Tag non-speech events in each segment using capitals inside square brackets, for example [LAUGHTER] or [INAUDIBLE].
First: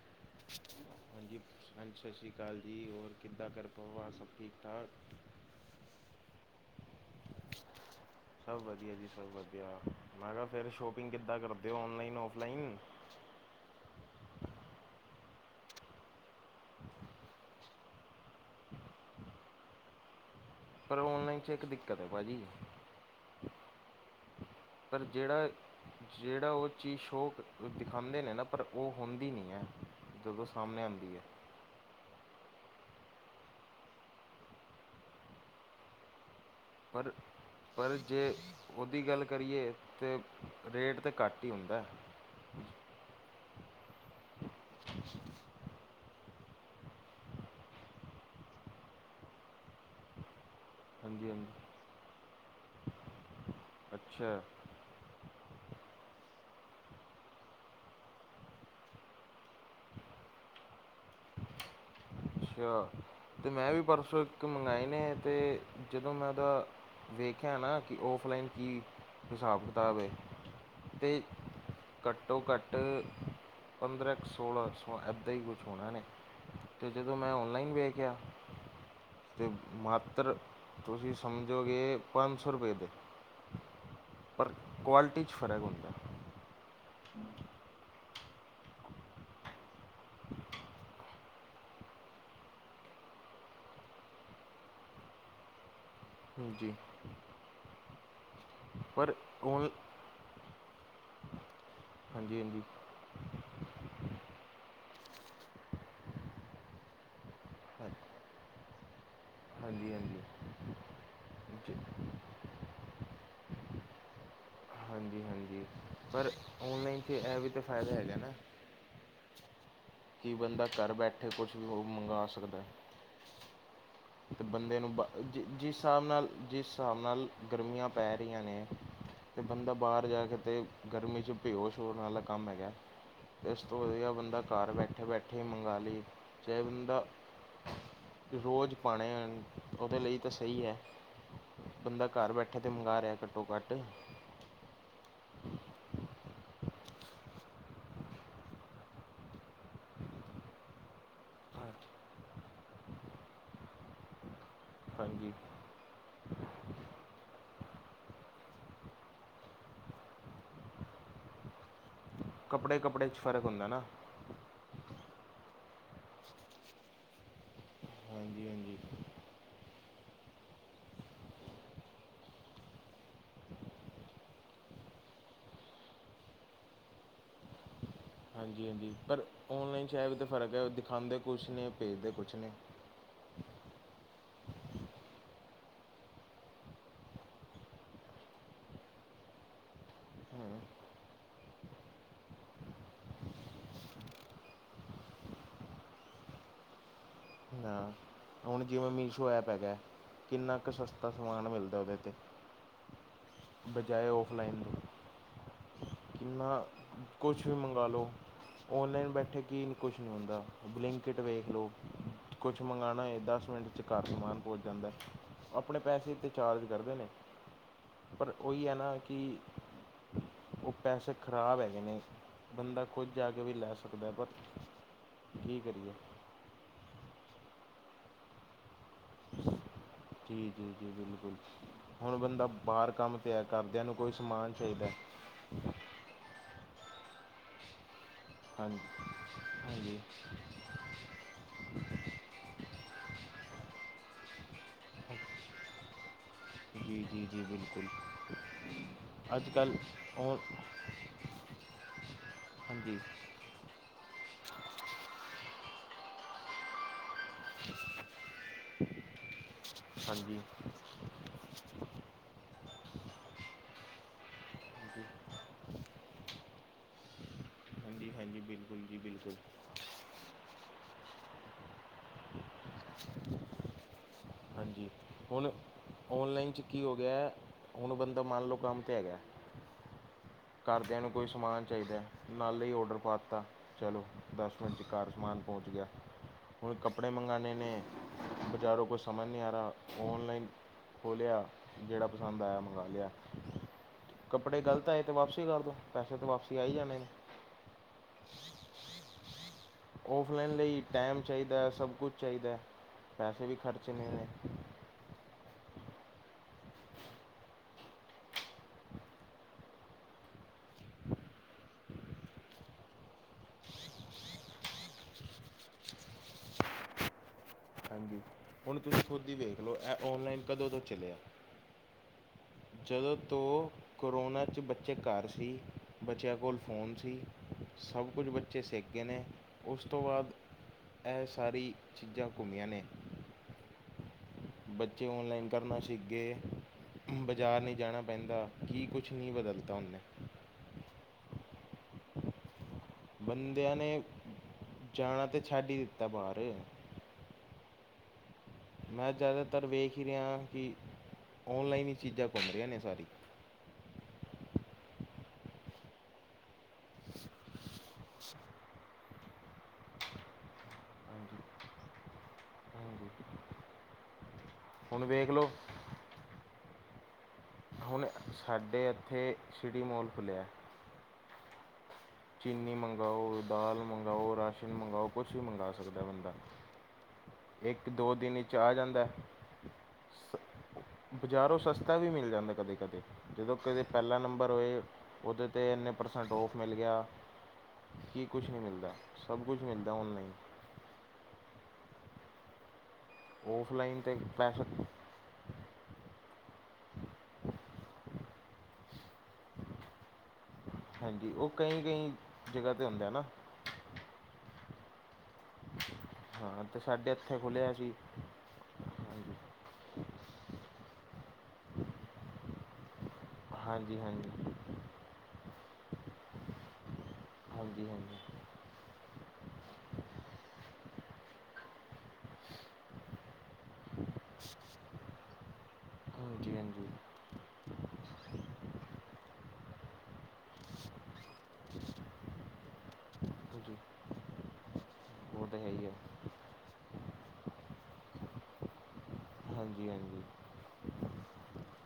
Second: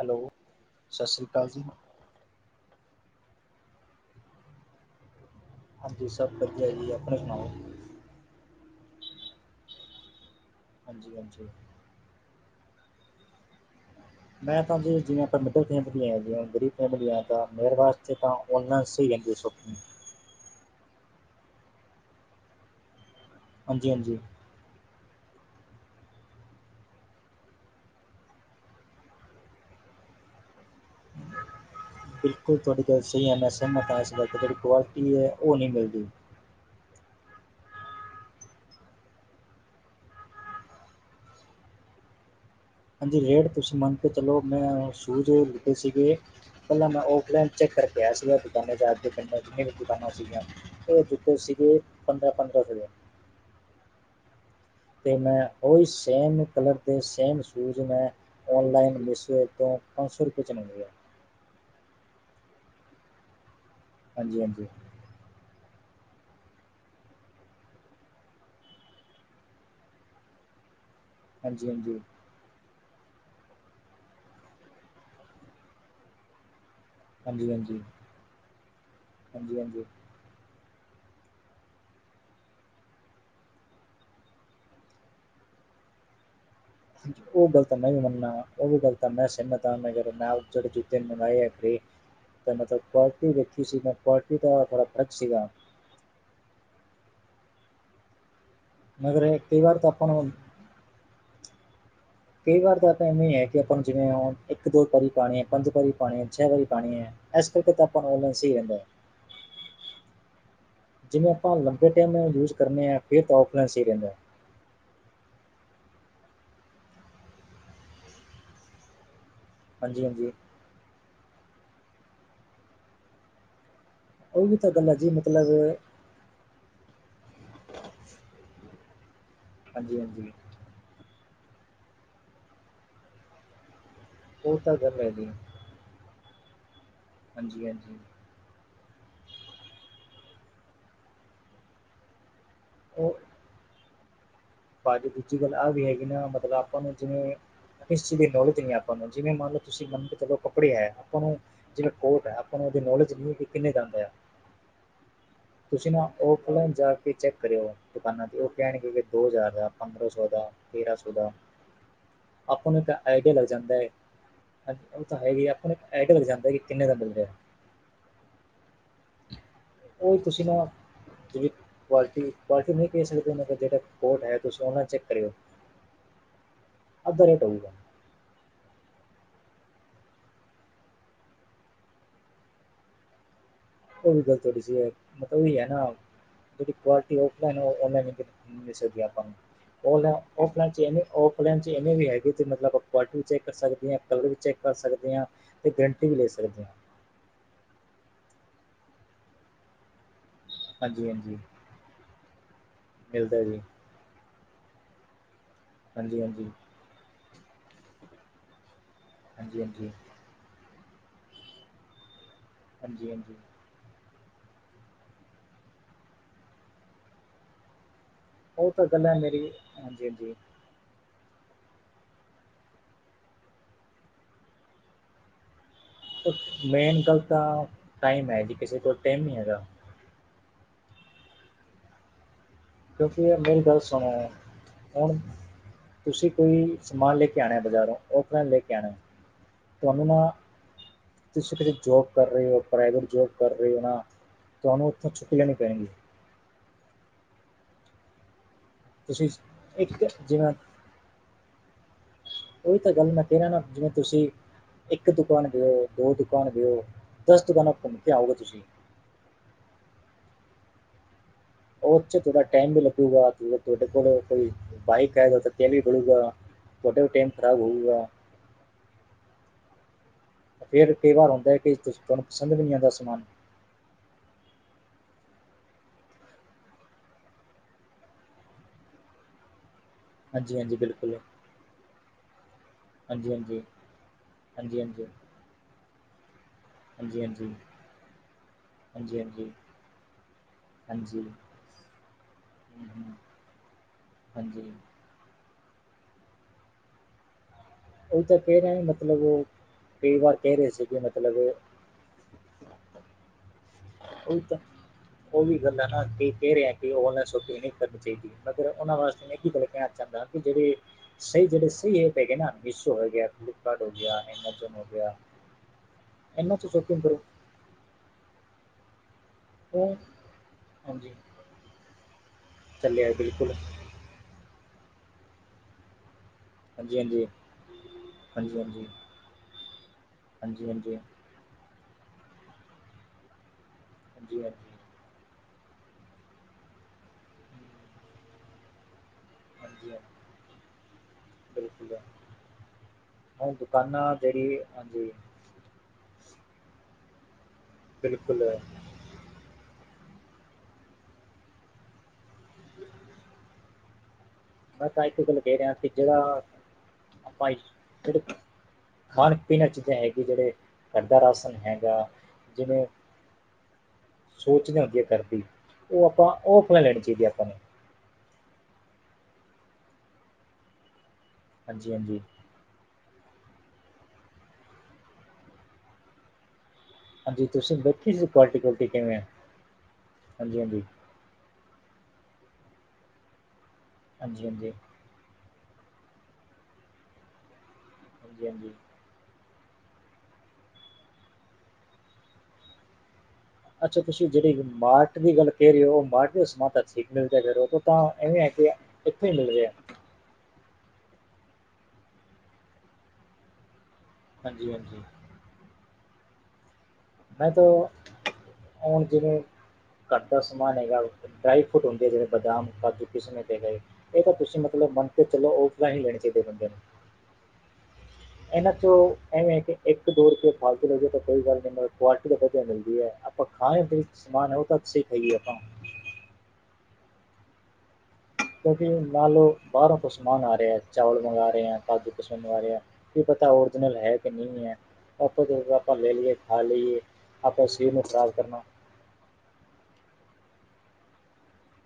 Hello, ਸਤਿ ਸ਼੍ਰੀ ਹਾਂਜੀ ਅਕਾਲ ਜੀ। ਹਾਂਜੀ ਸਤਿ ਸ਼੍ਰੀ ਅਕਾਲ ਜੀ, ਹੋਰ ਕਿੱਦਾਂ? ਘਰ ਪਰਿਵਾਰ ਸਭ ਠੀਕ ਠਾਕ। ਹਾਂਜੀ, ਸਭ ਵਧੀਆ ਜੀ ਆਪਣਾ ਸਭ ਵਧੀਆ ਜੀ, ਸਭ ਵਧੀਆ। ਮੈਂ ਕਿਆ ਫਿਰ ਸ਼ੋਪਿੰਗ ਹਾਂਜੀ ਕਿੱਦਾਂ ਹਾਂਜੀ ਕਰਦੇ ਔ, ਔਨਲਾਈਨ ਔਫਲਾਈਨ? ਮੈਂ ਤਾਂ ਜ ਜ ਆਪ ਮਿਡਲ ਫੈਮਿਲੀ ਹੈਾਂ ਜ ਗਰੀਬ ਫੈਮਲੀ ਹੈ ਤਾਂ ਮੇ ਵਾਸਤੇ ਤਾਂ ਉਹਨਾਂ ਸੀਹੀਦੇ ਸਭ ਪਰ ਔਨਲਾਈਨ 'ਚ ਇੱਕ ਦਿੱਕਤ ਹੈ ਭਾਅ ਜੀ ਹਾਂਜੀ ਹਾਂਜੀ ਪਰ ਜਿਹੜਾ ਜਹੜਾ ਉਹ ਚੀਜ਼ ਸ਼ੋਅ ਦਿਖਾਉਂਦੇ ਨੇ ਨਾ ਪਰ ਉਹ ਹੁੰਦੀ ਨਹੀਂ ਹੈ ਜਦੋਂ ਸਾਹਮਣੇ ਆਉਂਦੀ ਹੈ ਬਿਲਕੁਲ ਤੁਹਾਡੀ ਗੱਲ ਸਹੀ ਹੈ ਮੈਂ ਸਮਹਿਝਣਾ ਤਾਂ ਇਸਦਾਕੇ ਜਿਹੜੀ ਕੁਆਲਿਟੀ ਹੈ ਉਹ ਨਹੀਂ ਮਿਲਦੀ ਪਰ ਪਰ ਜੇ ਉਹਦੀ ਗੱਲ ਕਰੀਏ ਤਾਂ ਰੇਟ ਤਾਂ ਘੱਟ ਹੀ ਹੁੰਦਾ ਹਾਂਜੀ ਰੇਟ ਤੁਸੀਂ ਮੰਨ ਕੇ ਚਲੋ ਮੈਂ ਸ਼ੂਜ਼ ਲਤੇ ਸੀਗੇ ਪਹਿਲਾਂ ਮੈਂ ਓਫਲਾਨ ਚੱਕਰ ਕਿਹਾ ਸੀਗਾ ਦੁਕਾਨੇ ਚ ਪਿੰਡ ਜਿੰਨੀਆਂ ਵੀ ਦੁਕਾਨਾਂ ਸੀਗੀਆਂ ਹਾਂਜੀ ਜੁੱ ਹਾਂਜੀ ਸੀਗੇ ਖਦਰ ਪਦਰ ਗਿਆ ਅੱਛਾ ਤੇ ਮੈਂ ਉਓਹੀ ਸੇਮ ਕਲਰ ਦੇ ਸੇਮ ਸ਼ੂਜ ਮੈਂ ਔਲਾਈਨ ਬਸ ਤੋਂ ਪੰਜ ਸੌ ਰੁਪਏ ਚਲ ਮਿਲ ਹੈ ਅੱਛਾ ਤੇ ਮੈਂ ਵੀ ਪਰਸੋਂ ਹਾਂਜੀ ਇੱਕ ਹਾਂਜੀ ਮੰਗਵਾਏ ਨੇ ਤੇ ਜਦੋਂ ਮੈਂ ਉਹਦਾ ਵੇਖਿਆ ਨਾ ਕਿ ਔਫਲਾਈਨ ਕੀ ਹਿਸਾਬ ਕਿਤਾਬ ਹੈ ਤੇ ਹਾਂਜੀ ਹਾਂਜੀ ਘੱਟੋ ਘੱਟ ਪੰਦਰਾਂ ਕੁ ਸੋਲ੍ਹਾਂ ਸੌ ਇੱਦਾਂ ਹੀ ਕੁਛ ਹੋਣਾ ਨੇ ਅਤੇ ਜਦੋਂ ਮੈਂ ਹਾਂਜੀ ਔਨਲਾਈਨ ਹਾਂਜੀ ਵੇ ਕਿਹਾ ਅਤੇ ਹਾਂਜੀ ਹਾਂਜੀ ਮਾ ਉੱਤਰ ਤੁਸੀਂ ਸਮਝੋਗੇ ਪੰਜ ਸੌ ਰੁਪਏ ਦੇ ਪਰ ਕੁਆਲਿਟੀ 'ਚ ਫਰਕ ਹੁੰਦਾ ਉਹ ਗਲਤ ਮੈਂ ਵੀ ਮੰਨਨਾ ਉਹ ਵੀ ਗਲਤ ਮੈਂ ਸਹਿਮਤ ਹਾਂੈਂ ਮੈਂ ਜਹੜੇ ਜੂਤੇ ਮਨਾਏ ਤਾਂ ਮਤਲਬ ਕੁਆਲਟੀ ਦੇੇਖੀ ਸੀ ਮੈਂ ਕੁਆਲਟੀ ਦਾ ਥੋੜ੍ਹਾ ਫਰਕ ਸੀਗਾ ਹਜੀੀ ਮਗਰ ਕਈ ਵਾਰ ਤਾਂ ਆਪਾਂ ਹਾਂਜੀ ਕਈ ਹਾਂਜੀ ਵਾਰ ਤਾਂ ਆਪਾਂ ਇਵੇਂ ਹੀ ਹੈ ਕਿ ਆਪਾਂ ਨੂੰ ਜਿਵੇਂ ਹ ਇੱਕ ਦੋ ਪਾਰੀ ਪਾਣੀ ਹੈ ਪੰਜ ਪਾਰੀ ਪਾਉਣੀ ਹੈ ਛੇ ਵਾਰੀ ਪਾਉਣੀ ਹੈ ਇਸ ਕਰਕੇ ਤਾਂ ਹਾਂ- ਆਪਾਂੈਂ ਸ ਹੀ ਰਹਿੰਦਾ ਹਾਂਜੀ ਹਾਂਜੀ ਜਿਵੇਂ ਆਪਾਂ ਜੀ ਲੰਬੇ ਟਾਈਮ ਯੂਜ ਕਰਨੇ ਆ ਫਿਰ ਤਾਂ ਫਲਾਈਨ ਸਹੀਹਦਾ ਹਾਂਜੀ ਹਾਂਜੀ ਪਰ ਔਨਲਾਈਨ ' ਇਹ ਵੀ ਤਾਂ ਫ਼ਾਇਦਾ ਹੈਗਾ ਨਾ ਹਾਂਜੀ-ਹਾਂਜੀ ਕੀ ਬੰਦਾ ਘਰ ਬੈਠੇ ਕੁਝ ਵੀ ਹੋਰ ਮੰਗਵਾ ਸਕਦਾ ਹੈ ਤੇ ਉਹ ਵੀ ਤਾਂ ਬੰਦੇ ਗੱਲ ਹੈ ਨੂੰ ਜੀ ਜ ਮਤਲਬ ਜਿਸ ਹਿਸਾਬ ਨਾਲ ਜਿਸ ਹਿਸਾਬ ਨਾਲ ਗਰਮੀਆਂ ਪੈ ਰਹੀਆਂ ਨੇ ਅਤੇ ਬੰਦਾ ਬਾਹਰ ਜਾ ਹਾਂਜੀ-ਹਾਂਜੀ ਕੇ ਅਤੇ ਗਰਮੀ ਚ' ਬੇਹੋਸ- ਸ਼ ਵਾਲਾ ਕੰਮ ਹੈਗਾ। ਇਸ ਤੋਂ ਵੀਆ ਬੰਦਾ ਉਹ ਘਰ ਤਾਂ ਗੱਲ ਬੈਠੇ- ਹੈ ਜੀ ਬੈਠੇ ਮੰ ਬੰਗਾਾਲੀ ਜੇ ਬੰਦਾ ਹਾਂਜੀ- ਹਾਂਜੀ। ਰੋਜ਼ ਪਾਉਣੇ। ਉਹਦੇ ਲਈ ਤਾਂ ਸਹੀ ਹੈ। ਬੰਦਾ ਘਰ ਬੈਠੇ। ਅੱਠ ਤਾਂ ਮ ਮੰਗਵਾ ਰਿਹਾ ਘੱਟੋ ਘੱਟ ਭਜੀ ਦੂਜੀ ਗੱਲ ਆਹ ਵੀ ਹੈਗੀ ਨਾ ਮਤਲਬ ਆਪਾਂ ਨੂੰ ਜਿਵੇਂ ਕਿਸ ਚੀਜ਼ ਦੀ ਨੌਲੇਜ ਨਹੀਂ ਆਪਾਂ ਨੂੰ, ਜਿਵੇਂ ਮੰਨ ਲਓ ਤੁਸੀਂ ਮੰਨ ਚਲੋਂ ਕੱਪੜੇ ਐ, ਆਪਾਂ ਨੂੰ ਜਿਹੜਾ ਕੋਰਟ ਐ, ਆਪਾਂ ਨੂੰ ਉਹਦੇ ਨੋਲੇਜ ਨਹੀਂ ਕਿੰਨੇ ਜਾਂਦੇ ਆ। ਹਾਂਜੀ। ਤੁਸੀਂ ਨਾ ਉਹ ਪਹਿਲੇ ਜਾ ਕੇ ਚੈੱਕ ਕਰਿਓ, ਦੁਕਾਨਾਂ ਤੇ ਉਹ ਕਹਿਣ ਗੇ ਦੋ ਹਜ਼ਾਰ ਦਾ ਪੰਦਰਾਂ ਸੌ ਦਾ, ਤੇਰਾਂ ਸੌ ਦਾ, ਆਪਾਂ ਕੱਪੜੇ ਨੂੰ ਇੱਕ ਕੱਪੜੇ 'ਚ ਆਈਡੀਆ ਫ਼ਰਕ ਲੱਗ ਹੁੰਦਾ ਜਾਂਦਾ ਨਾ ਐ। ਹਾਂਜੀ, ਉਹ ਤਾਂ ਹੈਗੀ ਆਪਾਂ ਨੂੰ ਇੱਕ ਆਈਡੀਆ ਲੱਗ ਜਾਂਦਾ, ਕਿ ਕਿੰਨੇ ਦਾ ਮਿਲ ਰਿਹਾ। ਹਾਂਜੀ ਹਾਂਜੀ। ਉਹੀ ਤੁਸੀਂ ਨਾ ਜਿਵੇਂ ਕੁਆਲਟੀ ਪੈਸੇ ਨਹੀਂ ਕਹਿ ਸਕਦੇ, ਮੈਂ ਕਿਹਾ, ਜਿਹੜਾ ਕੋਟ ਹੈ। ਤੁਸੀਂ ਉਹ ਚੈੱਕ ਕਰਿਓ। ਅੱਧਾ ਰੇਟ ਹੋਊਗਾ। ਹਾਂਜੀ- ਹਾਂਜੀ, ਪਰ ਔਨਲਾਈਨ 'ਚ ਵੀ ਤਾਂ ਫਰਕ ਐ, ਦਿਖਾਉਂਦੇ ਕੁਛ ਨੇ ਭੇਜਦੇ ਕੁਛ ਨੇ। ਉਹ ਵੀ ਗੱਲ ਥੋੜੀ ਸਹੀ ਐ, ਮਤਲਬ ਹੀ ਹੈ ਨਾ। ਜਿਹੜੀ ਕੁਆਲਟੀ ਇਨ੍ਹਾਂ ਆਪਾਂ ਨੂੰ। [UNINTELLIGIBLE] ਓਨਲਾਈਨ, ਹਾਂ ਔਫਲਾਈਨ ਚ' ਔਫਲਾਈਨ ਚ' ਇਹਵੇ ਵੀ ਹੈਗੇ, ਮਤਲਬ ਆਪਾਂ ਕੁਆਲਿਟੀ ਵੀ ਚੈੱਕ ਕਰ ਸਕਦੇ ਹਾਂ। ਕਲਰ ਵੀ ਚੈਕ। ਕਰ ਸਕਦੇ ਆ। ਤੇ ਗਰੰਟੀ ਵੀ ਲੈ ਸਕਦੇ ਆ। ਨਾ। ਹੁਣ ਜਿਵੇਂ ਮੀਸ਼ੋ ਐਪ ਹੈਗਾ। ਕਿੰਨਾ ਕੁ ਹਾਂਜੀ ਸਸਤਾ ਹਾਂਜੀ ਸਮਾਨ ਮਿਲਦਾ ਉਹਦੇ 'ਤੇ। ਮਿਲਦਾ ਜੀ। ਬਜਾਏ ਔਫਲਾਈਨ ਹਾਂਜੀ ਦੇ। ਹਾਂਜੀ ਨਾ ਕੁਛ ਵੀ ਮੰਗਵਾ ਲਉ। ਔਨਲਾਈਨ ਬੈਠੇ ਕੀ ਹਾਂਜੀ ਨਹੀਂ ਹਾਂਜੀ ਕੁਛ ਨਹੀਂ ਹੁੰਦਾ। ਬਲਿੰਕੀਟ ਵੇਖ ਲਓ। ਕੁਛ ਮੰਗਵਾਉਣਾ ਹਾਂਜੀ ਹੋਏ, ਹਾਂਜੀ ਦਸ ਪਿੰਡ ਘਰ ਸਮਾਨ ਪਹੁੰਚ ਜਾਂਦਾ। ਆਪਣੇ ਪੈਸੇ ਏ ਤੇ ਚਾਰਜ ਕਰਦੇ ਨੇ। ਪਰ ਉਹ ਹੈ ਤਾਂ ਨਾ ਗੱਲ ਕਿ ਮੇਰੀ ਹਾਂਜੀ ਹਾਂਜੀ ਉਹ ਪੈਸੇ ਖ਼ਰਾਬ ਹੈਗੇ ਨੇ। ਬੰਦਾ ਕੁਝ ਜਾ ਕੇ ਵੀ ਲੈ ਸਕਦਾ। ਪਰ ਕੀ ਕਰੀਏ। ਮੇਨ ਗੱਲ ਤਾਂ ਟਾਈਮ ਹੈ ਜੀ, ਕਿਸੇ ਕੋਲ ਟਾਈਮ ਨੀ ਹੈਗਾ। ਜੀ- ਜੀ- ਜੀ ਬਿਲਕੁਲ, ਹੁਣ ਬੰਦਾ ਬਾਹਰ ਕੰਮ ਤੇ ਕਿਉਂਕਿ ਆ ਮੇਰੀ ਗੱਲ ਘਰਦਿਆਂ ਨੂੰ ਕੋਈ ਸੁਣੋ ਸਮਾਨ ਚਾਹੀਦਾ। ਹੁਣ ਤੁਸੀਂ ਕੋਈ ਸਮਾਨ ਲੈ ਕੇ ਆਉਣਾ ਬਾਜ਼ਾਰੋਂ। ਔਫਲਾਈਨ ਲੈ ਕੇ ਹਾਂਜੀ ਆਉਣਾ। ਹਾਂਜੀ ਤੁਹਾਨੂੰ ਨਾ ਤੁਸੀਂ ਕਿਤੇ ਜੋਬ ਕਰ ਰਹੇ ਹੋ, ਪ੍ਰਾਈਵੇਟ ਜੋਬ ਕਰ ਰਹੇ ਹੋ ਨਾ, ਤੁਹਾਨੂੰ ਉੱਥੋਂ ਛੁੱਟੀ ਲੈਣੀ ਪੈਂਗੀਆਂ। ਜੀ- ਜੀ- ਜੀ ਬਿਲਕੁਲ। ਤੁਸੀਂ ਅੱਜ ਕੱਲ੍ਹ, ਇੱਕ ਔਰ ਜਿਵੇਂ ਉਹੀ ਤਾਂ ਗੱਲ ਮੈਂ ਕਹਿ ਰਹੇ ਨਾ, ਜਿਵੇਂ ਤੁਸੀਂ ਇੱਕ ਦੁਕਾਨ ਗਓ, ਦੋ ਦੁਕਾਨ ਗਓ, ਦਸ ਦੁਕਾਨਾਂ ਘੁੰਮ ਕੇ ਆਓਗੇ ਤੁਸੀਂ। ਹਾਂਜੀ। ਉਹਥੇ ਥੋੜਾ ਟਾਈਮ ਵੀ ਲੱਗੂਗਾ, ਤੁਹਾਡੇ ਕੋਲ ਕੋਈ ਹਾਂਜੀ ਬਾਈਕ ਹੈਗਾ, ਤਾਂ ਤੇਲ ਵੀ ਪਾਓਗਾ। ਤੁਹਾਡਾ ਵੀ ਟਾਈਮ ਖਰਾਬ ਹੋਊਗਾ। ਹਾਂਜੀ ਹਾਂਜੀ, ਬਿਲਕੁਲ ਜੀ, ਬਿਲਕੁਲ। ਫੇਰ ਕਈ ਵਾਰ ਹੁੰਦਾ ਹੈ, ਕਿ ਤੁਹਾਨੂੰ ਪਸੰਦ ਵੀ ਨਹੀਂ ਆਉਂ ਸਮਾਨ। ਹਾਂਜੀ। ਹੁਣ, ਔਨਲਾਈਨ 'ਚ ਕੀ ਹੋ ਗਿਆ। ਹੁਣ ਬੰਦਾ ਮੰਨ ਲਉ ਕੰਮ ਤਾਂ ਹੈਗਾ। [INAUDIBLE] ਘਰਦਿਆਂ ਨੂੰ ਬਿਲਕੁਲ ਕੋਈ ਸਮਾਨ ਚਾਹੀਦਾ ਐ। ਨਾਲੇ ਔਡਰ ਹਾਂਜੀ ਪਾਤਾ ਹਾਂਜੀ ਚਲੋਂ, ਦਸ ਮਿੰਟ ਹਾਂਜੀ 'ਚ ਹਾਂਜੀ ਕਾਰ ਸਮਾਨ ਪਹੁੰਚ ਗਿਆ। ਹੁਣ ਕੱਪੜੇ ਹਾਂਜੀ-ਹਾਂਜੀ, ਮੰਗਾਉਣੇ ਨੇ ਬਜ਼ਾਰੋਂ ਕੋਈ ਸਮਝ ਨਹੀਂ ਆ ਹਾਂਜੀ-ਹਾਂਜੀ, ਰਿਹਾ। ਔਨਲਾਈਨ ਹਾਂਜੀ, ਖੋਲ੍ਹਿਆ ਹੂੰ-ਹੂੰ, ਜਿਹੜਾ ਪਸੰਦ ਆਇਆ ਮੰਗਵਾ ਹਾਂਜੀ। ਹੂੰ, ਲਿਆ। ਹੂੰ, ਕੱਪੜੇ ਹਾਂਜੀ ਗ਼ਲਤ ਆਏ ਤਾਂ ਵਾਪਸੀ ਕਰ ਦਿਉ, ਪੈਸੇ ਤਾਂ ਵਾਪਸੀ ਆਈ ਜਾਣੇ ਨੇ। ਉਹੀ ਤਾਂ ਕਹਿ ਰਿਹਾ ਮਤਲਬ ਉਹ ਕਈ ਵਾਰ ਓਫਲਾਈਨ ਕਹਿ ਰਹੇ ਲਈ ਸੀਗੇ ਟਾਈਮ ਮਤਲਬ ਚਾਹੀਦਾ ਉਹੀ ਐ। ਸਭ ਕੁਛ ਚਾਹੀਦਾ। ਪੈਸੇ ਵੀ ਖਰਚਣੇ ਨੇਂਂ ਉਹ ਤਾਂ ਉਹ ਵੀ ਗੱਲਾਂ ਨਾ ਕੀ ਕਹਿ ਰਿਹਾ ਕਿ ਉਹ ਛੋਪਿੰਗ ਨਹੀਂ ਕਰਨੀ ਚਾਹੀਦੀ। ਮਗਰ ਉਹਨਾਂ ਵਾਸਤੇ ਮੈਂ ਇੱਕ ਗੱਲ ਕਹਿਣਾ ਚਾਹੁੰਦਾ ਹਾਂ। ਕਿ ਜਿਹੜੇ ਸਹੀ ਜਿਹੜੇ ਸਹੀ ਐਪ ਹੈਗੇ ਨਾ। ਮੀਸ਼ੋ ਹੈਗੇ, ਫਲਿੱਪਕਾਰਟ ਹੋ ਗਿਆ, ਐਮਾਜੋਨ ਹੋ ਗਿਆ। ਇਹਨਾ ਚ ਸੌਪਿੰਗ ਕਰ ਹਾਂਜੀ, ਹੁਣ ਤੁਸੀਂ ਖੁਦ ਹੀ ਵੇਖ ਲਓ। ਉਹ ਇਹ ਔਨਲਾਈਨ ਕਦੋਂ ਤੋਂ ਹਾਂਜੀ ਚੱਲਿਆ। ਚੱਲਿਆ ਜਦੋਂ ਤੋਂ ਬਿਲਕੁਲ ਕੋੋਨਾ ਚ' ਬੱਚੇ ਘਰ ਸੀ। ਬੱਚਿਆਂ ਕੋਲ ਫੋਨ ਸੀ। ਹਾਂਜੀ-ਹਾਂਜੀ, ਸਭ ਕੁਝ ਬੱਚੇ ਸਿੱਕੇ ਨੇ। ਉਸ ਤੋਂ ਬਾਅਦ ਹਾਂਜੀ- ਹਾਂਜੀ। ਇਹ ਸਾਰੀ ਚੀਜ਼ਾਂ ਘੁੰਮੀਆਂ ਨੇ ਹਾਂਜੀ ਬੱਚੇ ਔਨਲਾਈਨ ਕਰਨਾ ਸਿੱਖਗੇ, ਬਾਜ਼ਾਰ ਨਹੀਂ ਜਾਣਾ ਪੈਂਦਾ ਕੀ ਕੁਛ ਨਹੀਂ ਬਦਲਤਾ ਹਾਂਜੀ ਹਾਂਜੀ ਹਾਂਜੀ, ਉਹਨੇ ਬਿਲਕੁਲ ਆ ਬੰਦਿਆਂ ਨੇ, ਜਾਣਾ ਤੇ ਛੱਡ ਹੀ ਦਿੱਤਾ ਬਾਹਰ ਬਿਲਕੁਲ ਮੈਂ ਜ਼ਿਆਦਾਤਰ ਵੇਖ ਹੀ ਰਿਹਾ ਕਿ ਔਨਲਾਈਨ ਹੀ ਚੀਜ਼ਾਂ ਘੁੰਮ ਰਹੀਆਂ ਨੇ ਸਾਰੀ ਮੈਂ ਤਾਂ ਇੱਕ ਗੱਲ ਕਹਿ ਰਿਹਾ ਸੀ ਜਿਹੜਾ ਆਪਾਂ ਖਾਣ ਪੀਣ ਚੀਜ਼ਾਂ ਹੈਗੀਆਂ ਜਿਹੜੇ ਕਰਦਾ ਹਾਂਜੀ ਰਾਸ਼ਨ ਹੈਗਾ ਜਿਵੇਂ ਹਾਂਜੀ ਸੋਚਦੇ ਹੁੰਦੀ ਹੈ ਹੁਣ ਵੇਖ ਕਰਦੀ, ਲਓ ਉਹ ਆਪਾਂ ਉਹ ਫਲ ਲੈਣੀ ਚਾਹੀਦੀ ਹੈ ਆਪਾਂ ਨੂੰ ਹੁਣ ਸਾਡੇ ਇੱਥੇ ਸਿਟੀ ਮੋਲ ਖੁੱਲ੍ਹਿਆ ਹਾਂਜੀ- ਹਾਂਜੀ। ਚੀਨੀ ਮੰਗਾਵਾਓ, ਦਾਲ ਮੰਗਾਵਾਓ, ਰਾਸ਼ਨ ਮੰਗਾਵਾਓ ਕੁਛ ਵੀ ਮੰਗਾਵਾ ਸਕਦਾ ਬੰਦਾ ਹਾਂਜੀ ਤੁਸੀਂ ਇੱਕ ਵੇਖੀ ਦੋ ਸੀ ਦਿਨ ਚ ਕੁਆਲਿਟੀ ਆ ਕੁਆਲਿਟੀ ਜਾਂਦਾ ਕਿਵੇਂ ਹੈ ਹਾਂਜੀ ਹਾਂਜੀ ਬਜ਼ਾਰੋਂ ਸਸਤਾ ਵੀ ਮਿਲ ਜਾਂਦਾ ਕਦੇ -ਕਦੇ ਜਦੋਂ ਕਦੇ ਪਹਿਲਾ ਹਾਂਜੀ ਨੰਬਰ ਹਾਂਜੀ ਹੋਏ। ਉਹਦੇ 'ਤੇ ਇੰਨੇ ਪ੍ਰਸੈਂਟ ਔਫ ਮਿਲ ਗਿਆ, ਕੀ ਹਾਂਜੀ ਕੁਛ ਨਹੀਂ ਹਾਂਜੀ ਮਿਲਦਾ ਸਭ ਕੁਛ ਮਿਲਦਾ ਔਨਲਾਈਨ ਅੱਛਾ, ਔਫਲਾਈਨ ਤੇ ਤੁਸੀਂ ਜਿਹੜੀ ਪੈਸਾ ਮਾਰ ਦੀ ਗੱਲ ਕਹਿ ਰਹੇ ਹੋ ਉਹ ਮਾਰਟ ਦਾ ਸਮਾਨ ਤਾਂ ਠੀਕ ਮਿਲਦਾ ਫਿਰ ਉਹ ਤਾਂ ਇਵੇਂ ਹੈ ਕਿ ਇੱਥੋਂ ਹੀ ਮਿਲ ਜਾ ਹਾਂਜੀ, ਉਹ ਕਈ- ਕਈ ਜਗ੍ਹਾ ਤੇ ਹੁੰਦੇ ਨਾ। ਹਾਂਜੀ- ਹਾਂਜੀ। ਹਾਂ, ਤੇ ਸਾਡੇ ਇਥੇ ਮੈਂ ਤਾਂ ਖੁੱਲਿਆ ਸੀ ਹੁਣ ਹਾਂਜੀ ਜਿਵੇਂ ਘਰਦਾ ਸਮਾਨ ਹੈਗਾ ਡਰਾਈ ਫਰੂਟ ਹੁੰਦੇ ਜਿਵੇੇ ਬਦਾਮ, ਕਾਜੂ ਕਿਸੇਂ ਦੇ ਹਾਂਜੀ ਇਹ ਹਾਂਜੀ ਤਾਂ ਤੁਸੀਂ ਮਤਲਬ ਮੰਨ ਕੇ ਚਲੋ ਉਫਲਾਈਨ ਹੀ ਲੈਣੇ ਚਾਹੀਦੇ ਬੰਦੇ ਨੂੰ ਹਾਂਜੀ- ਹਾਂਜੀ। ਇਹਨਾਂ ਚੋਂ ਐਵੇਂ ਕਿ ਇੱਕ ਦੋ ਰੁਪਏ ਫਾਲਤੂ ਲੈ ਜਾਓ ਤਾਂ ਕੋਈ ਗੱਲ ਨਹੀਂ ਮਤਲਬ ਕੁਆਲਟੀ ਤਾਂ ਵਧੀਆ ਮਿਲਦੀ ਹੈ ਖਾਏ ਸ ਸਮਾਨ ਹੈ ਉਹ ਤਾਂ ਅੱਛੇ ਖਾਗੀ ਆਪਾਂ ਹਾਂਜੀ-ਹਾਂਜੀ। ਕਿਉਂਕਿ ਨਾ ਲਓ ਬਾਹਰੋਂ ਕੋ ਸਮਾਨ ਆ ਰਿਹਾ ਚਾਵਲ ਮੰਗਵਾ ਰਹੇ ਆ, ਕਾਜ਼ੂ ਕਿਸਮਿਸ ਮੰਗਵਾ ਰਹੇ ਆ ਕੀ ਪਤਾ ਹਾਂਜੀ ਓਰਜਨਲ ਹੈ ਕਿ ਨਹੀਂ ਹੈ ਆਪ ਉਹ ਤਾਂ ਹੈ ਹੀ ਹੈ ਆਪਾਂ ਲੈ ਲਈਏ ਖਾ ਲਈਏ ਆਪਾਂ ਸਰੀਰ ਨੂੰ ਖ਼ਰਾਬ ਕਰਨਾ ਹਾਂਜੀ-। ਹਾਂਜੀ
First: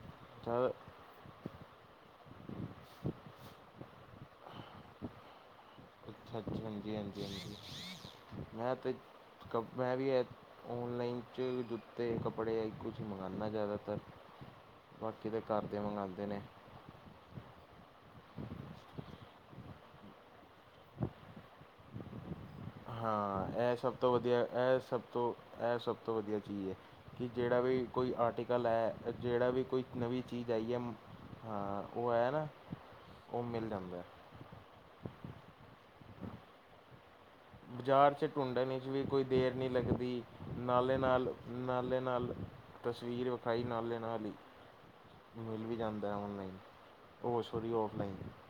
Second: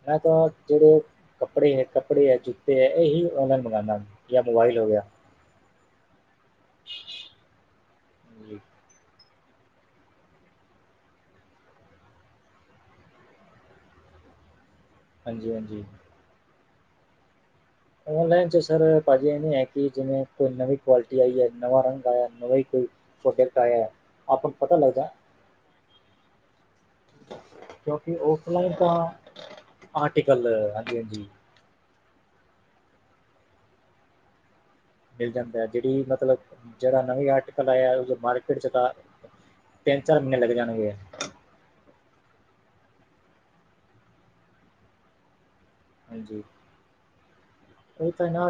ਮੈਂ ਤਾਂ ਸਰ ਜਿਹੜੇ ਕੱਪੜੇ ਹੈ ਕੱਪੜੇ ਹੈ ਜੁੱਤੇ ਹੈ ਇਹੀ ਔਨਲਾਈਨ ਮੰਗਵਾਉਂਦਾ ਹ ਜਾਂ ਮੋਬਾਈਲ ਹੋ ਗਿਆ ਹਾਂਜੀ -ਹਾਂਜੀ -ਹਾਂਜੀ ਜੀ, ਮੈਂ ਤੇ। ਮੈਂ ਵੀ, ਔਨਲਾਈਨ 'ਚ ਜੁੱਤੇ, ਕੱਪੜੇ ਕੁਛ ਮੰਗਉਂਦਾ ਜ਼ਿਆਦਾਤਰ। [INAUDIBLE] ਬਾਕੀ ਤਾਂ, ਘਰ ਦੇ ਹਾਂਜੀ-ਹਾਂਜੀ। ਮੰਗਵਾਉਂਦੇ ਨੇ। ਔਨਲਾਈਨ ਚ, ਸਰ, ਭਾਜੀ ਇਵੇਂ ਹੈ ਕਿ, ਜਿਵੇਂ ਕੋਈ ਨਵੀਂ ਕੁਆਲਿਟੀ ਆਈ ਹੈ ਨਵਾਂ ਰੰਗ ਆਇਆ ਨਵੀ ਹਾਂ ਇਹ ਸਭ ਤੋਂ ਵਧੀਆ ਪਤਾ ਇਹ ਸਭ ਲੱਗਦਾ ਤੋਂ ਇਹ ਸਭ ਤੋਂ ਵਧੀਆ ਚੀਜ਼ ਹੈ। ਕਿ ਜਿਹੜਾ ਵੀ ਕੋਈ ਕਿਉਂਕਿ ਆਰਟੀਕਲ ਔਫਲਾਈਨ ਹੈ, ਤਾਂ ਜਿਹੜਾ ਵੀ ਕੋਈ ਨਵੀਂ ਆਰਟੀਕਲ ਚੀਜ਼ ਆਈ ਹੈ। ਹਾਂਜੀ-ਹਾਂਜੀ ਹਾਂ ਉਹ ਹੈ ਨਾ ਉਹ ਮਿਲ ਜਾਂਦਾ ਮਿਲ ਜਾਂਦਾ ਹੈ ਜਿਹੜੀ ਮਤਲਬ ਜਿਹੜਾ ਨਵੀ ਆਰਟ ਬਜ਼ਾਰ 'ਚ ਢੂੰਡਣ ' ਵੀ ਕੋਈ ਦੇਰ ਨਹੀਂ ਤਿੰਨ-ਚਾਰ ਲੱਗਦੀ ਮਹੀਨੇ ਲੱਗ ਜਾਣਗੇ, ਨਾਲੇ ਨਾਲ ਨਾਲੇ ਨਾਲ ਤਸਵੀਰ ਵਿਖਾਈ ਨਾਲੇ ਨਾਲ ਹੀ ਮਿਲ ਵੀ ਜਾਂਦਾ ਹੈ ਹਾਂਜੀ ਔਨਲਾਈਨ ਹੋਸ਼ਰੀ ਹੋ ਉਹ ਤਾਂ ਨਾ,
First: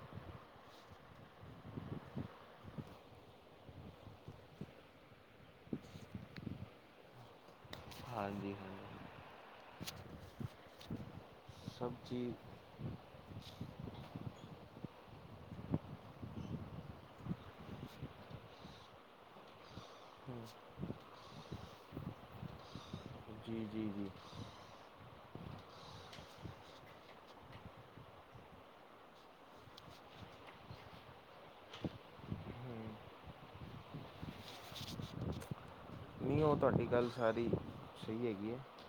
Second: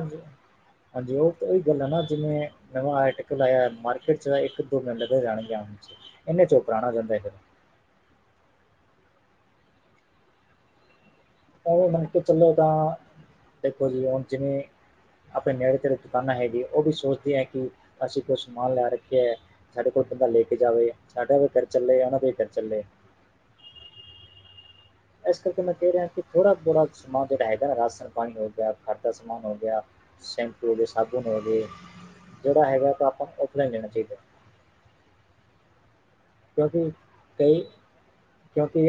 ਹਾਂਜੀ ਉਹ ਤਾਂ ਉਹੀ ਗੱਲ ਹੈ ਨਾ ਜਿਵੇਂ ਮ ਆ ਲਆ ਮਾਰਕੀਟ ਚ ਇੱਕ ਦੋ ਮਿੰਟ ਜਾਣਗੇ ਇਨੇ ਚੋ ਪੁਰਾਣਾ ਜਾਂਦਾ ਫ [UNINTELLIGIBLE] ਹਾਂਜੀ- ਹਾਂਜੀ। ਉਵੇਂ ਸਭ ਮਨ ਕੇ ਚੀਜ਼ ਚੱਲੋ ਤਾਂ, ਦੇਖੋ ਜੀ ਹੁਣ ਜਿਵੇਂ ਆਪਣੇ ਨੇੜੇ -ਤੇੜੇ, ਦੁਕਾਨਾਂ ਹੈਗੀਆਂ, ਉਹ ਵੀ ਸੋਚਦੇ ਹੈ, ਕਿ ਅਸੀਂ ਕੋਈ ਸਮਾਨ ਲੈ ਰੱਖੇ ਹੈ। ਸਾਡੇ ਕੋਲ ਬੰਦਾ ਲੈ ਕੇ ਜਾਵੇ, ਸਾਡਾ ਵੀ ਘਰ ਚੱਲੇ, ਉਹਨਾਂ ਦਾ ਵੀ ਘਰ ਚੱਲੇ। ਜੀ -ਜੀ, ਜੀ। ਇਸ ਕਰਕੇ ਮੈਂ ਕਹਿ ਰਿਹਾ ਕਿ, ਥੋੜਾ -ਬੋੜਾ ਸਮਾਨ ਜਿਹੜਾ ਹੈਗਾ ਨਾ ਰਾਸ਼ਨ ਪਾਣੀ ਹੋ ਗਿਆ, ਘਰ ਦਾ ਸਮਾਨ ਹੋ ਗਿਆ। ਸ਼ੈਂਪੂ ਹੋ ਗਏ, ਸਾਬੁਨ ਹੋ ਗਏ ਜਿਹੜਾ ਹੈਗਾ ਉਹ ਤਾਂ, ਆਪਾਂ ਨੂੰ ਔਫਲਾਈਨ ਲੈਣਾ ਚਾਹੀਦਾ। ਨਹੀਂ ਉਹ ਤੁਹਾਡੀ ਕਿਉਂਕਿ ਗੱਲ ਸਾਰੀ ਕਈ, ਸਹੀ ਹੈਗੀ ਹੈ ਕਿਉਂਕਿ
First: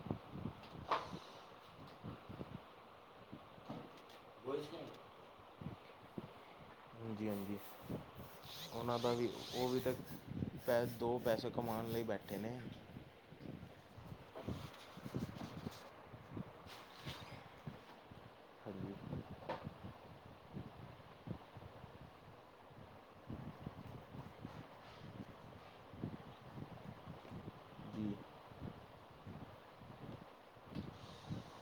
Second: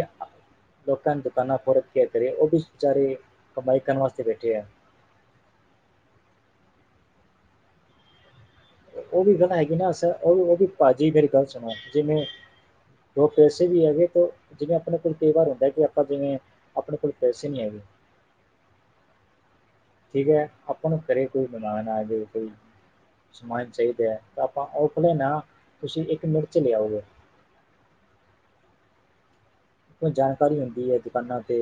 ਲੋਕਾਂ ਦੁਕਾਨਾਂ ਖੋਰ ਕੇ ਕਰੇ, ਉਹ ਵੀ ਵਿਚਾਰੇ ਕਮਾਈ ਕਰਨ ਵਾਸਤੇ ਬੈਠੇ ਆ। ਹਾਂਜੀ -ਹਾਂਜੀ। ਉਹਨਾਂ ਉਹ ਵੀ ਪਤਾ ਹੈਗੀ ਨਾ, ਉਹ -ਉਹ ਵੀ ਪੈ ਭਾਜੀ ਦੋ ਮੇਰੀ ਗੱਲ ਪੈਸੇ ਸੁਣਾ ਕਮਾਉਣ ਲਈ ਜਿਵੇਂ ਬੈਠੇ ਨੇ ਦੋ ਪੈਸੇ ਵੀ ਹੈਗੇ, ਤੇ ਜਿਵੇਂ ਆਪਣੇ ਕੋਲ ਕਈ ਵਾਰ ਹੁੰਦਾ, ਕਿ ਆਪਾਂ ਜਿਵੇਂ ਆਪਣੇ ਕੋਲ ਪੈਸੇ ਨਹੀਂ ਹੈਗੇ। ਹਾਂਜੀ। ਠੀਕ ਹੈ, ਆਪਾਂ ਨੂੰ ਘਰੇ ਕੋਈ ਮਨਾਣ ਆ ਜਾਏ ਕੋਈ। ਸਮਾਨ ਚਾਹੀਦਾ ਹੈ, ਤਾਂ ਆਪਾਂ ਆਫਲਾਈਨ ਨਾ, ਤੁਸੀਂ ਇੱਕ ਮਿਨਟ ਵਿੱਚ ਲਿਆਓਗੇ। ਜੀ ਜਾਣਕਾਰੀ ਹੁੰਦੀ ਹੈ, ਦੁਕਾਨਾਂ ਤੇ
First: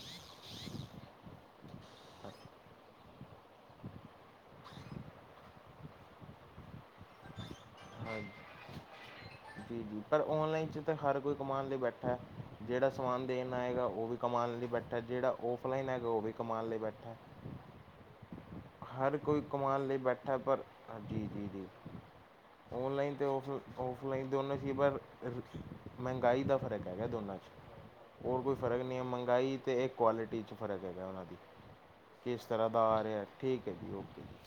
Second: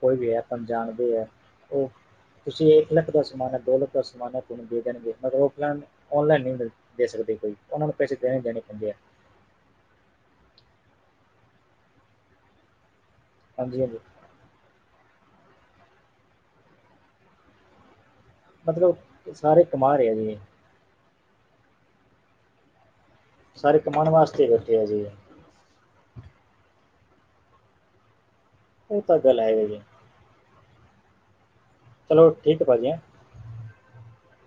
ਕੋਈ ਵੀ ਹੈ, ਆਪਾਂ ਜਾਣਦੇ ਹੈ। ਉਹ ਹਾਂ- ਤੁਸੀਂ ਇੱਕ ਲੱਖ ਦਾ ਸਮਾਨ ਹੈ, ਦੋ ਲੱਖ ਦਾ ਸਮਾਨ ਹੈ, ਤੁਹਾਨੂੰ ਦੇ ਦੇਣਗੇ, ਮਤਲਬ ਆਫਲਾਈਨ ਔਨਲਾਈਨ ਨਹੀਂ, ਮਿਲ ਦੇ ਸਕਦੇ ਕੋਈ, ਉਹਨਾਂ ਨੂੰ ਪੈਸੇ ਹਾਂਜੀ ਦੇਣੇ, ਦੇਣੇ ਪੈਂਦੇ ਆ। ਜੀ ਜੀ, ਪਰ ਔਨਲਾਈਨ ਚ ਤਾਂ ਹਰ ਕੋਈ ਕਮਉਣ ਲਈ ਬੈਠਾ, ਜਿਹੜਾ ਸਮਾਨ ਦੇਣ ਹਾਂਜੀ ਆਏਗਾ ਹਾਂਜੀ ਉਹ ਵੀ ਕਮਉਣ ਲਈ ਬੈਠਾ, ਜਿਹੜਾ ਆਫਲਾਈਨ ਹੈਗਾ ਉਹ ਵੀ ਕਮਉਣ ਲਈ ਬੈਠਾ। ਮਤਲਬ ਹਰ ਕੋਈ ਸਾਰੇ ਕਮਾਉਣ ਲਈ ਕਮਾ ਰਹੇ ਆ ਬੈਠਾ, ਜੀ ਪਰ ਹਾਂਜੀ, ਜੀ -ਜੀ, ਔਨਲਾਈਨ ਅਤੇ ਔਫ, ਸਾਰੇ ਕਮਾਉਣ ਔਫਲਾਈਨ ਵਾਸਤੇ ਦੋਨੋਂ ਸਹੀ ਬੈਠੇ ਆ ਪਰ ਜੀ ਮਹਿੰਗਾਈ ਦਾ ਫਰਕ ਹੈਗਾ ਦੋਨਾਂ 'ਚ, ਹੋਰ ਕੋਈ ਫਰਕ ਨਹੀਂ ਇਹ ਹੈ, ਤਾਂ ਗੱਲ ਮਹਿੰਗਾਈ ਜੀ ਅਤੇ ਇੱਕ ਕੁਆਲਿਟੀ 'ਚ ਫਰਕ ਹੈਗਾ, ਉਹਨਾਂ ਦੀ, ਚਲੋ ਕਿਸ ਠੀਕ ਹੈ ਤਰ੍ਹਾਂ ਦਾ ਭਾਜੀ ਹੈਂ। ਆ ਰਿਹਾ, ਠੀਕ ਹੈ ਜੀ, ਓਕੇ ਜੀ।